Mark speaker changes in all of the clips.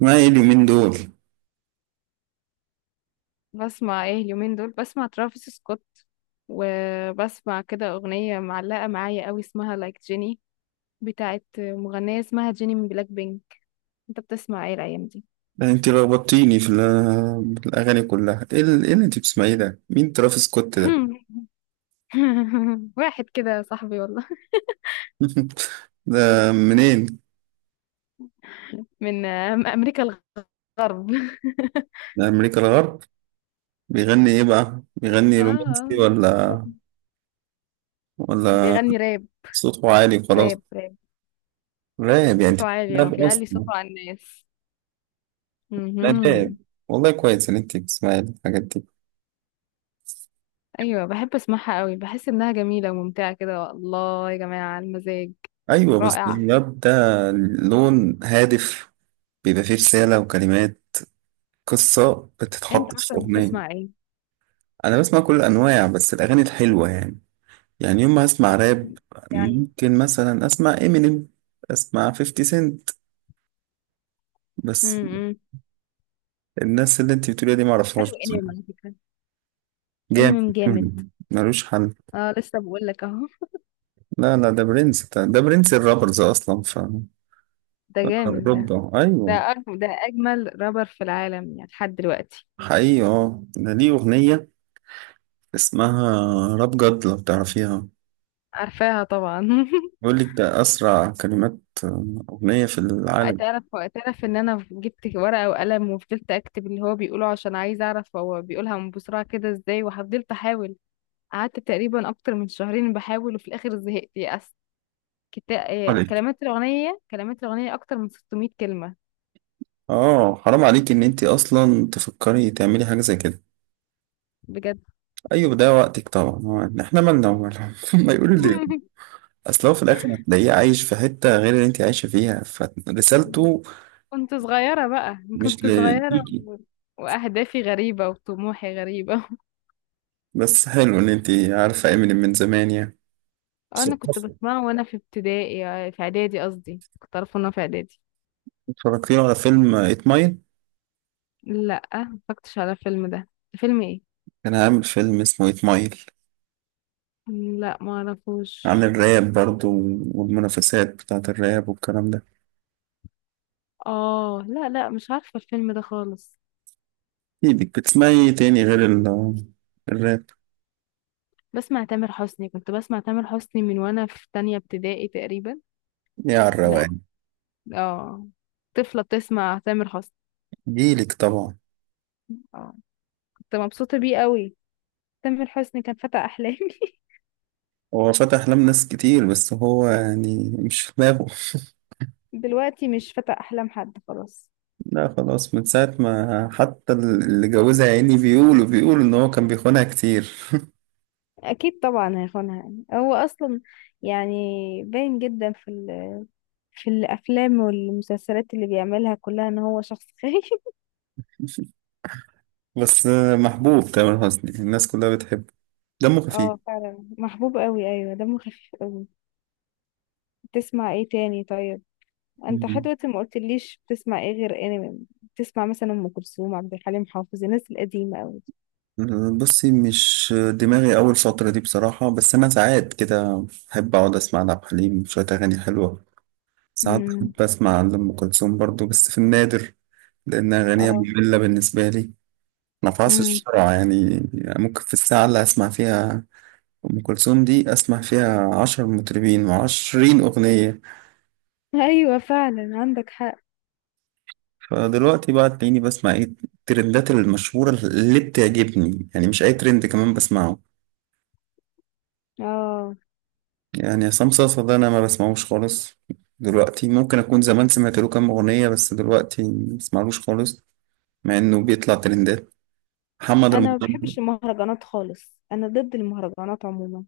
Speaker 1: ما ايه اليومين دول؟
Speaker 2: بسمع ايه اليومين دول؟ بسمع ترافيس سكوت، وبسمع كده اغنية معلقة معايا قوي اسمها لايك جيني، بتاعت مغنية اسمها جيني من بلاك بينك. انت بتسمع ايه الايام دي؟
Speaker 1: ده انت لخبطتيني في الاغاني كلها. إيه اللي انت بتسمعيه ده؟ مين ترافيس سكوت ده؟
Speaker 2: واحد كده صاحبي والله.
Speaker 1: ده منين؟
Speaker 2: من امريكا، الغرب.
Speaker 1: ده امريكا الغرب. بيغني ايه بقى؟ بيغني
Speaker 2: اه، آه.
Speaker 1: رومانسي ولا؟ ولا
Speaker 2: بيغني راب،
Speaker 1: صوته عالي وخلاص؟
Speaker 2: راب.
Speaker 1: راب يعني انت؟
Speaker 2: صوته عالي، اه
Speaker 1: راب
Speaker 2: بيعلي
Speaker 1: اصلا؟
Speaker 2: صوته على الناس.
Speaker 1: لا، راب.
Speaker 2: مهم.
Speaker 1: والله كويس ان انت بتسمعي الحاجات دي.
Speaker 2: ايوه بحب اسمعها قوي، بحس انها جميلة وممتعة كده، الله يا جماعة المزاج
Speaker 1: ايوه، بس
Speaker 2: رائع.
Speaker 1: الراب ده لون هادف، بيبقى فيه رسالة وكلمات، قصة
Speaker 2: انت
Speaker 1: بتتحط
Speaker 2: عارفه
Speaker 1: في أغنية.
Speaker 2: بتسمع ايه؟
Speaker 1: انا بسمع كل الانواع بس الاغاني الحلوه يعني. يعني يوم ما اسمع راب،
Speaker 2: يعني
Speaker 1: ممكن مثلا اسمع امينيم، اسمع 50 سنت بس.
Speaker 2: امم،
Speaker 1: الناس اللي انت بتقوليها دي ما اعرفهاش
Speaker 2: حلو انمي على
Speaker 1: بصراحه.
Speaker 2: فكره،
Speaker 1: جامد.
Speaker 2: انمي جامد.
Speaker 1: Eminem، ملوش حل.
Speaker 2: اه لسه بقول لك اهو.
Speaker 1: لا، ده برنس، ده برنس الرابرز اصلا. ف
Speaker 2: ده جامد ده،
Speaker 1: اوروبا، ايوه.
Speaker 2: ده أجمل، ده اجمل رابر في العالم يعني لحد دلوقتي.
Speaker 1: حقيقي، ده ليه اغنيه اسمها راب جد لو تعرفيها.
Speaker 2: عارفاها طبعا.
Speaker 1: بيقول لك ده اسرع كلمات اغنيه في العالم.
Speaker 2: تعرف، تعرف ان انا جبت ورقه وقلم وفضلت اكتب اللي هو بيقوله عشان عايزه اعرف هو بيقولها من بسرعه كده ازاي، وفضلت احاول. قعدت تقريبا اكتر من شهرين بحاول، وفي الاخر زهقت، يأست. آه،
Speaker 1: عليك،
Speaker 2: كلمات الاغنيه اكتر من 600 كلمه.
Speaker 1: اه، حرام عليك ان انت اصلا تفكري تعملي حاجه زي كده.
Speaker 2: بجد.
Speaker 1: ايوه، ده وقتك طبعا. هو احنا مالنا ومالهم؟ ما يقولوا لي. اصل هو في الاخر هتلاقيه عايش في حته غير اللي انت عايشه فيها، فرسالته
Speaker 2: كنت صغيرة بقى
Speaker 1: مش
Speaker 2: كنت صغيرة
Speaker 1: ليكي.
Speaker 2: وأهدافي غريبة وطموحي غريبة.
Speaker 1: بس حلو ان انت عارفه امينيم من زمان يعني.
Speaker 2: أنا كنت
Speaker 1: مثقفة.
Speaker 2: بسمعه وأنا في ابتدائي، آه، في إعدادي قصدي، كنت أعرفه وأنا في إعدادي.
Speaker 1: اتفرجتي على فيلم ايت مايل؟
Speaker 2: لأ مفكرتش على الفيلم ده. فيلم إيه؟
Speaker 1: كان عامل فيلم اسمه ايت مايل
Speaker 2: لأ معرفوش.
Speaker 1: عن الراب برضو، والمنافسات بتاعه الراب والكلام ده.
Speaker 2: آه، لأ مش عارفة الفيلم ده خالص.
Speaker 1: ايدك بتسمعي إيه تاني غير الراب؟
Speaker 2: بسمع تامر حسني، كنت بسمع تامر حسني من وأنا في تانية ابتدائي تقريبا.
Speaker 1: يا على
Speaker 2: لأ.
Speaker 1: الروقان.
Speaker 2: آه. طفلة بتسمع تامر حسني.
Speaker 1: جيلك طبعا.
Speaker 2: آه. كنت مبسوطة بيه قوي. تامر حسني كان فتى أحلامي.
Speaker 1: هو فتح أحلام ناس كتير بس هو يعني مش في دماغه.
Speaker 2: دلوقتي مش فتى احلام حد، خلاص.
Speaker 1: لا، خلاص من ساعة ما حتى اللي جوزها يا عيني بيقولوا إن هو كان بيخونها كتير.
Speaker 2: اكيد طبعا هيخونها، يعني هو اصلا، يعني باين جدا في الافلام والمسلسلات اللي بيعملها كلها ان هو شخص خايف.
Speaker 1: بس محبوب تامر حسني، الناس كلها بتحبه، دمه خفيف.
Speaker 2: اه فعلا محبوب قوي، ايوه دمه خفيف قوي. بتسمع ايه تاني طيب؟ انت لحد
Speaker 1: مم.
Speaker 2: دلوقتي ما قلتليش بتسمع ايه غير انمي، بتسمع مثلا ام كلثوم، عبد الحليم حافظ، الناس القديمه قوي دي.
Speaker 1: بصي، مش دماغي أول فترة دي بصراحة، بس أنا ساعات كده أحب أقعد أسمع لعبد الحليم شوية أغاني حلوة. ساعات
Speaker 2: امم.
Speaker 1: بحب أسمع لأم كلثوم برضو بس في النادر، لأن أغانيها
Speaker 2: اه.
Speaker 1: مملة بالنسبة لي، ما
Speaker 2: امم.
Speaker 1: بعصرش بسرعة يعني. ممكن في الساعة اللي هسمع فيها أم كلثوم دي أسمع فيها عشر مطربين وعشرين أغنية.
Speaker 2: ايوه فعلا عندك حق.
Speaker 1: فدلوقتي بقى تلاقيني بسمع إيه؟ الترندات المشهورة اللي بتعجبني، يعني مش أي ترند كمان بسمعه.
Speaker 2: اه
Speaker 1: يعني عصام صاصا ده أنا ما بسمعوش خالص. دلوقتي، ممكن أكون زمان سمعت له كام أغنية بس دلوقتي ما بسمعلوش خالص، مع إنه بيطلع ترندات. محمد
Speaker 2: انا ما
Speaker 1: رمضان
Speaker 2: بحبش المهرجانات خالص، انا ضد المهرجانات عموما.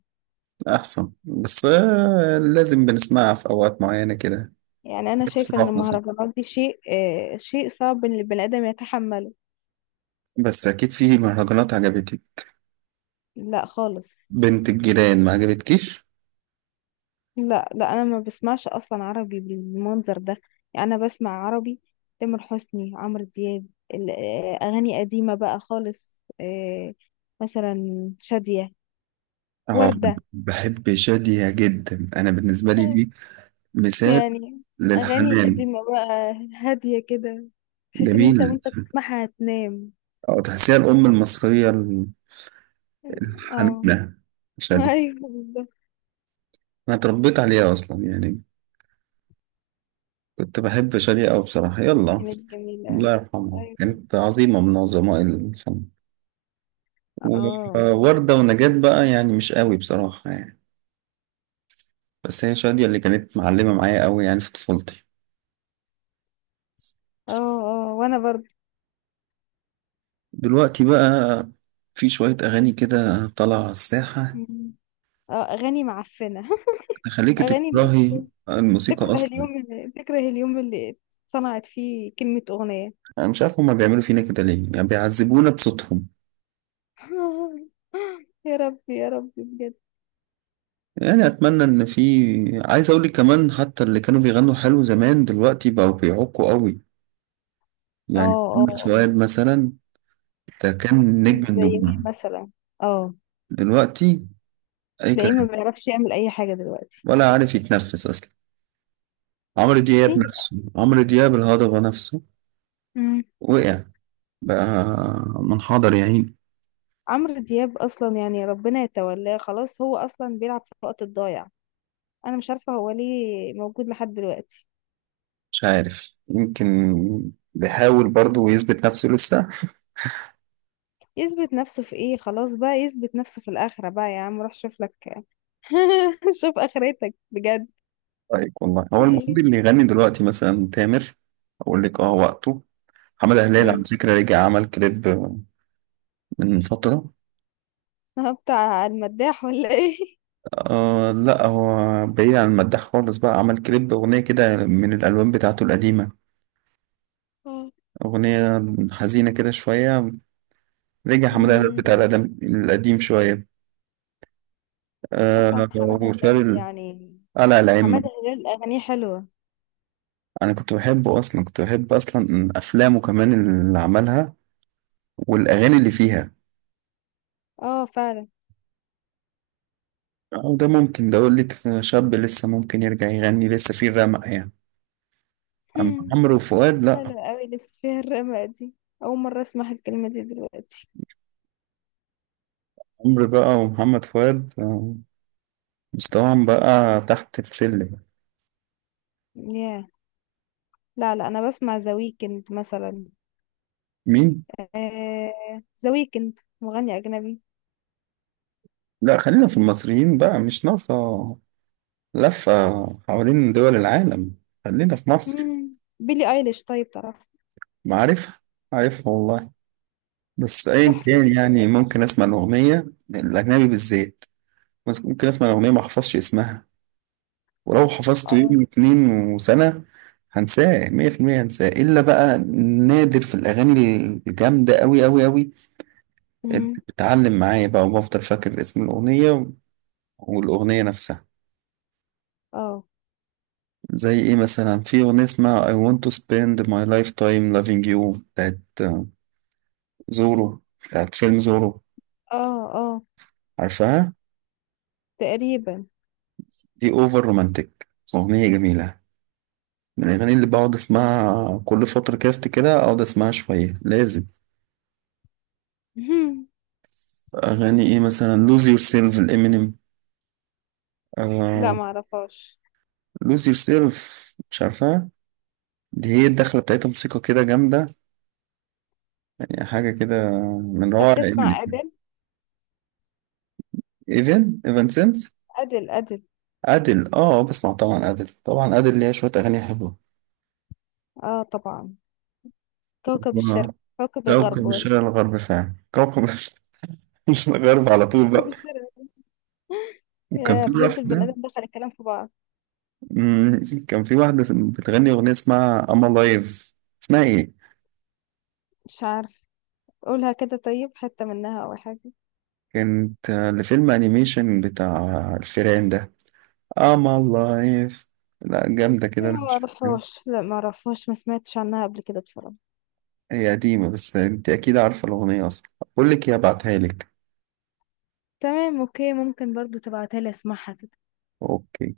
Speaker 1: أحسن، بس لازم بنسمعها في أوقات معينة كده،
Speaker 2: يعني انا
Speaker 1: في
Speaker 2: شايفه ان
Speaker 1: الأفراح مثلا.
Speaker 2: المهرجانات دي شيء، آه شيء صعب ان البني ادم يتحمله.
Speaker 1: بس أكيد في مهرجانات عجبتك.
Speaker 2: لا خالص.
Speaker 1: بنت الجيران ما عجبتكيش؟
Speaker 2: لا انا ما بسمعش اصلا عربي بالمنظر ده. يعني انا بسمع عربي، تامر حسني، عمرو دياب، آه، اغاني قديمه بقى خالص، آه، مثلا شاديه،
Speaker 1: اه،
Speaker 2: ورده.
Speaker 1: بحب شادية جدا. انا بالنسبه لي، دي مثال
Speaker 2: يعني اغاني
Speaker 1: للحنان.
Speaker 2: قديمه بقى، هاديه كده، تحس ان انت
Speaker 1: جميل.
Speaker 2: وانت بتسمعها هتنام.
Speaker 1: او تحسيها الام المصريه
Speaker 2: اه.
Speaker 1: الحنونه، شادية.
Speaker 2: ايوه بالظبط.
Speaker 1: انا اتربيت عليها اصلا يعني، كنت بحب شادية أوي بصراحه. يلا،
Speaker 2: كانت جميلة.
Speaker 1: الله يرحمها،
Speaker 2: ايوه.
Speaker 1: كانت عظيمه من عظماء الفن.
Speaker 2: اه
Speaker 1: ووردة ونجاة بقى يعني مش قوي بصراحه يعني، بس هي شادية اللي كانت معلمه معايا قوي يعني في طفولتي.
Speaker 2: اه اه وانا برضه.
Speaker 1: دلوقتي بقى في شويه اغاني كده طالعه على الساحه
Speaker 2: مم. اه اغاني معفنة.
Speaker 1: تخليكي
Speaker 2: اغاني مش
Speaker 1: تكرهي الموسيقى
Speaker 2: تكره
Speaker 1: أصلا.
Speaker 2: اليوم اللي تكره اليوم اللي صنعت فيه كلمة اغنية.
Speaker 1: أنا مش عارف هما بيعملوا فينا كده ليه، يعني بيعذبونا بصوتهم.
Speaker 2: يا ربي يا ربي بجد.
Speaker 1: يعني أتمنى إن في، عايز أقول لك كمان، حتى اللي كانوا بيغنوا حلو زمان دلوقتي بقوا بيعقوا قوي.
Speaker 2: اه
Speaker 1: يعني
Speaker 2: اه
Speaker 1: محمد
Speaker 2: اه
Speaker 1: فؤاد مثلا، ده كان نجم
Speaker 2: زي مين
Speaker 1: النجوم،
Speaker 2: مثلا؟ اه.
Speaker 1: دلوقتي أي
Speaker 2: تلاقيه ما
Speaker 1: كلام،
Speaker 2: بيعرفش يعمل اي حاجة دلوقتي.
Speaker 1: ولا عارف يتنفس أصلا. عمرو
Speaker 2: في،
Speaker 1: دياب نفسه، عمرو دياب الهضبة نفسه
Speaker 2: مم.
Speaker 1: وقع بقى، منحدر يا عيني.
Speaker 2: عمرو دياب اصلا يعني ربنا يتولاه خلاص، هو اصلا بيلعب في الوقت الضايع. انا مش عارفة هو ليه موجود لحد دلوقتي.
Speaker 1: مش عارف، يمكن بيحاول برضه يثبت نفسه لسه.
Speaker 2: يثبت نفسه في ايه؟ خلاص بقى يثبت نفسه في الآخرة، بقى يا عم روح شوف لك. شوف آخرتك بجد.
Speaker 1: رايك والله هو
Speaker 2: في
Speaker 1: المفروض
Speaker 2: ايه؟
Speaker 1: اللي يغني دلوقتي مثلا تامر. اقول لك، اه وقته. محمد هلال
Speaker 2: امم.
Speaker 1: على فكرة رجع عمل كليب من فترة.
Speaker 2: ها، بتاع المداح ولا ايه؟
Speaker 1: آه، لا، هو بعيد عن المداح خالص بقى، عمل كليب أغنية كده من الألبوم بتاعته القديمة. أغنية حزينة كده شوية. رجع حمادة هلال بتاع
Speaker 2: امم.
Speaker 1: القدم القديم شوية. آه.
Speaker 2: اصلا حمادة
Speaker 1: وشال
Speaker 2: هلال
Speaker 1: ال-
Speaker 2: يعني،
Speaker 1: قلع الأئمة.
Speaker 2: حمادة هلال اغانيه حلوة.
Speaker 1: أنا كنت بحبه أصلا، كنت بحب أصلا أفلامه كمان اللي عملها والأغاني اللي فيها.
Speaker 2: اه فعلا.
Speaker 1: أو ده ممكن ده يقول لي شاب لسه، ممكن يرجع يغني لسه فيه الرمق يعني. أما
Speaker 2: هم،
Speaker 1: عمرو وفؤاد لأ.
Speaker 2: حلوة قوي لسه فيها الرمق دي، اول مرة اسمع الكلمة دي دلوقتي.
Speaker 1: عمرو بقى ومحمد فؤاد، مستواهم بقى تحت السلم.
Speaker 2: ياه. لا انا بسمع ذا ويكند مثلا.
Speaker 1: مين؟
Speaker 2: آه ذا ويكند مغني اجنبي.
Speaker 1: لأ، خلينا في المصريين بقى، مش ناقصة لفة حوالين دول العالم. خلينا في مصر.
Speaker 2: مم. بيلي ايليش طيب تعرف؟
Speaker 1: معرفة، عارفها والله. بس أيا
Speaker 2: تحفة
Speaker 1: كان،
Speaker 2: بال-
Speaker 1: يعني ممكن أسمع الأغنية، الأجنبي بالذات، ممكن أسمع الأغنية ما أحفظش اسمها، ولو حفظته
Speaker 2: اه.
Speaker 1: يوم اتنين وسنة هنساه مية في المية، هنساه إلا بقى نادر في الأغاني الجامدة أوي أوي أوي اللي
Speaker 2: مم.
Speaker 1: بتعلم معايا بقى، وبفضل فاكر اسم الأغنية والأغنية نفسها.
Speaker 2: اه
Speaker 1: زي إيه مثلا؟ في أغنية اسمها I want to spend my lifetime loving you بتاعت زورو، بتاعت فيلم زورو.
Speaker 2: اه اه.
Speaker 1: عارفها؟
Speaker 2: تقريبا.
Speaker 1: دي أوفر رومانتك، أغنية جميلة، من الأغاني اللي بقعد أسمعها كل فترة كده، أفتكرها أقعد أسمعها شوية لازم.
Speaker 2: مهم.
Speaker 1: أغاني إيه مثلا؟ lose yourself الإمينيم،
Speaker 2: لا
Speaker 1: آه.
Speaker 2: ما اعرفهاش.
Speaker 1: lose yourself، مش عارفها؟ دي هي الدخلة بتاعتها موسيقى كده جامدة، يعني حاجة كده من
Speaker 2: طب
Speaker 1: روعة
Speaker 2: تسمع
Speaker 1: إمينيم.
Speaker 2: ادل؟
Speaker 1: إيفن سينس.
Speaker 2: ادل.
Speaker 1: أديل، آه، بسمع طبعا. أديل طبعا، أديل ليها شوية أغاني حلوة.
Speaker 2: اه طبعا. كوكب
Speaker 1: آه،
Speaker 2: الشرق، كوكب الغرب
Speaker 1: كوكب
Speaker 2: ولا
Speaker 1: الشرق الغرب، فعلا كوكب الشرق الغرب على طول
Speaker 2: كوكب
Speaker 1: بقى.
Speaker 2: الشرق؟
Speaker 1: وكان
Speaker 2: يا
Speaker 1: في
Speaker 2: بجد البني
Speaker 1: واحدة،
Speaker 2: ادم دخل الكلام في بعض.
Speaker 1: مم، كان في واحدة بتغني أغنية اسمها أما لايف. اسمها إيه؟
Speaker 2: مش عارف، قولها كده طيب، حتة منها او حاجة.
Speaker 1: كانت لفيلم أنيميشن بتاع الفيران ده. اه، ما الله عارف، لا، جامدة كده،
Speaker 2: لا
Speaker 1: انا
Speaker 2: ما
Speaker 1: مش فاكرها.
Speaker 2: اعرفهاش لا ما اعرفهاش ما سمعتش عنها قبل كده بصراحة.
Speaker 1: هي قديمة بس انت اكيد عارفة الاغنية اصلا. بقول لك ايه، ابعتها لك.
Speaker 2: تمام اوكي، ممكن برضو تبعتها لي اسمعها كده.
Speaker 1: اوكي.